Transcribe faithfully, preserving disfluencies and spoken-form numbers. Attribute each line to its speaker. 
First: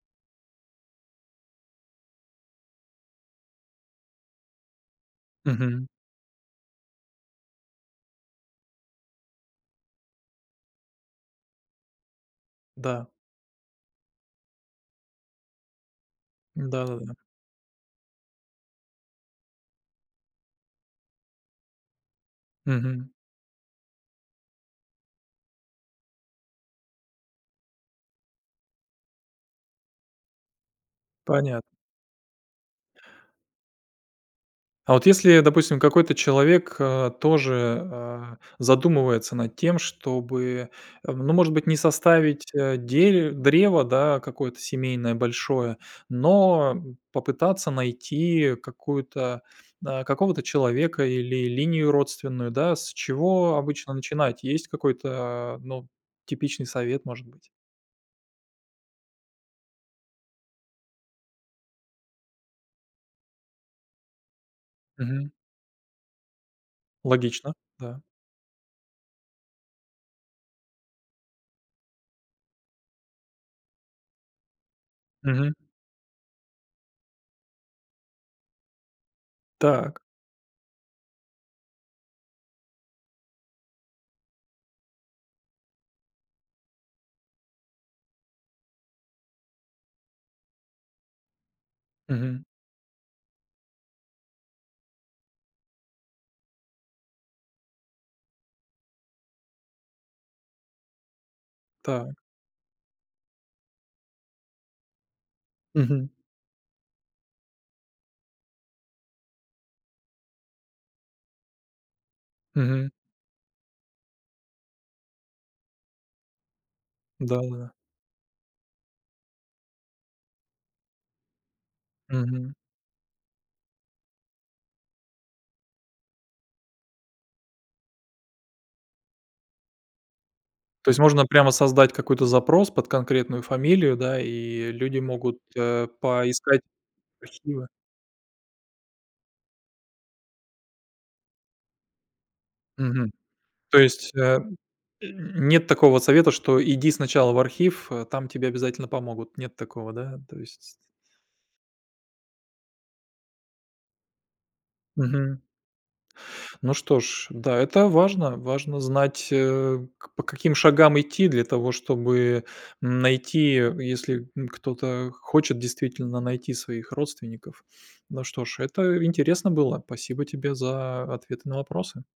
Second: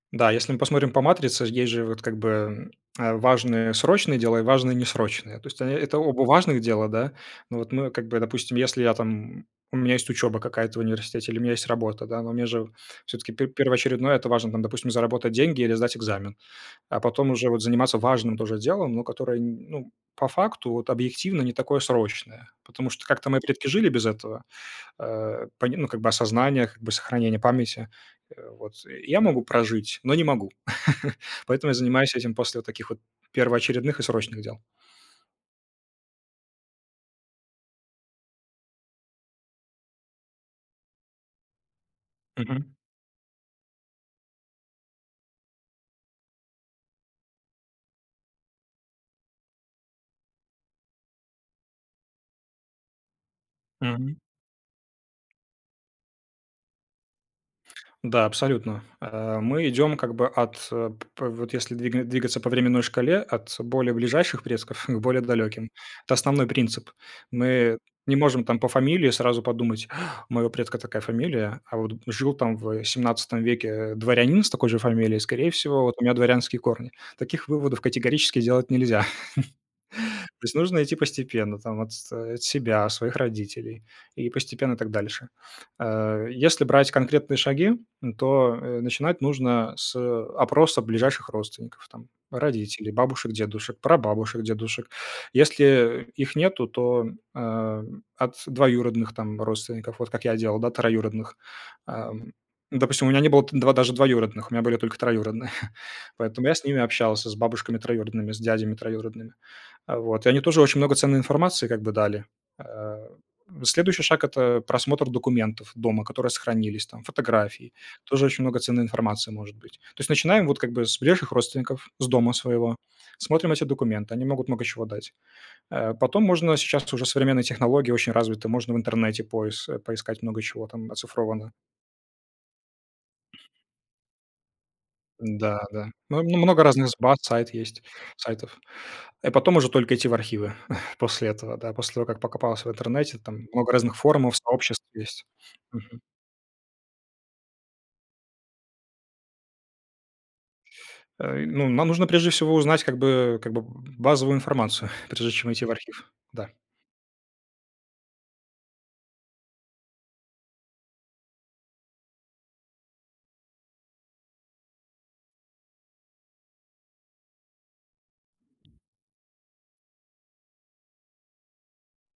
Speaker 1: Да, если мы посмотрим по матрице, есть же, вот, как бы, э, важные срочные дела и важные несрочные. То есть, э,
Speaker 2: Мгм.
Speaker 1: это оба важных дела, да. Ну, вот мы, как бы, допустим, если я, там, м, у меня есть учеба какая-то в университете или у меня есть работа, да, но мне же
Speaker 2: Да.
Speaker 1: всё-таки пер первоочередное это важно, там, допустим, заработать деньги или сдать экзамен.
Speaker 2: Да да
Speaker 1: А
Speaker 2: да да.
Speaker 1: потом уже вот заниматься важным тоже делом, но которое, н ну, по факту, вот, объективно не такое срочное, потому что
Speaker 2: Мгм.
Speaker 1: как-то мои предки жили без этого, э, по ним, ну, как бы осознаниях, как бы сохранения памяти. Вот и я могу прожить, но не могу.
Speaker 2: Понят
Speaker 1: Поэтому я занимаюсь этим после таких вот первоочередных и срочных дел.
Speaker 2: А вот если, допустим, какой-то человек, э, тоже, э, задумывается над тем, чтобы, ну, может быть, не составить,
Speaker 1: Мгм.
Speaker 2: э, дере древо, да, какое-то семейное большое, но попытаться найти какую-то, э, какого-то человека или линию родственную, да. С чего обычно
Speaker 1: Мгм.
Speaker 2: начинать? Есть какой-то, а, ну, типичный совет, может быть?
Speaker 1: Да, абсолютно. А, мы идем как бы от п п вот если двиг двигаться по временной шкале: от более ближайших предков, ну, к более
Speaker 2: Мгм.
Speaker 1: далеким. Это основной принцип.
Speaker 2: Логично,
Speaker 1: Мы
Speaker 2: да.
Speaker 1: не можем, там, по фамилии сразу подумать: "У моего предка такая фамилия, а вот жил, там, в семнадцатом веке, э, дворянин с такой же фамилией, скорее
Speaker 2: Мгм.
Speaker 1: всего, вот у меня дворянские корни." Таких выводов категорически делать нельзя.
Speaker 2: Так.
Speaker 1: То есть нужно идти постепенно, там, от с себя, своих родителей, и постепенно так дальше. Э, если брать конкретные шаги, то, э, начинать нужно с, э, опроса ближайших родственников там:
Speaker 2: Мгм.
Speaker 1: родителей, бабушек, дедушек, прабабушек, дедушек. Если, э, их нету, то, э, от двоюродных, там, родственников. Вот как я делал, да, троюродных. А,
Speaker 2: Так.
Speaker 1: допустим, у меня не было там два даже двоюродных. У меня были только троюродные,
Speaker 2: Мгм.
Speaker 1: поэтому я с ними общался с бабушками троюродными, с дядями троюродными. Э, вот, и они тоже очень много ценной информации как бы дали.
Speaker 2: Мгм.
Speaker 1: А, следующий шаг- это просмотр документов дома, которые сохранились, там,
Speaker 2: Да-да-да.
Speaker 1: фотографий. Тоже очень много ценной информации может быть. То есть, начинаем, вот, как бы с ближайших родственников, с дома
Speaker 2: Мгм.
Speaker 1: своего, смотрим эти документы, они могут много чего дать. А потом можно, сейчас уже современные технологии очень развиты, можно в интернете поис поискать, много чего
Speaker 2: То
Speaker 1: там
Speaker 2: есть можно прямо
Speaker 1: оцифровано.
Speaker 2: создать какой-то запрос под конкретную фамилию, да, и люди могут,
Speaker 1: Да,
Speaker 2: э,
Speaker 1: да, но
Speaker 2: поискать
Speaker 1: много разных з баз,
Speaker 2: по
Speaker 1: сайт
Speaker 2: ФИО?
Speaker 1: есть, сайтов, а потом уже только идти в архивы после этого, да, после того, как покопался в
Speaker 2: Мгм.
Speaker 1: интернете, там много
Speaker 2: То
Speaker 1: разных
Speaker 2: есть,
Speaker 1: форумов,
Speaker 2: э,
Speaker 1: сообществ есть.
Speaker 2: н нет такого
Speaker 1: Мгм.
Speaker 2: совета, что иди сначала в архив, а там тебе обязательно помогут. Нет такого, да, то есть
Speaker 1: Э, ну, нам нужно, прежде всего, узнать как бы как бы б базовую информацию, прежде
Speaker 2: Мгм.
Speaker 1: чем идти в архив. Да.
Speaker 2: Ну что ж, да, это важно. Важно знать, э, к по каким шагам идти для того, чтобы найти, если н кто-то хочет действительно найти своих родственников. Ну что ж, это интересно было. Спасибо тебе за ответы на вопросы.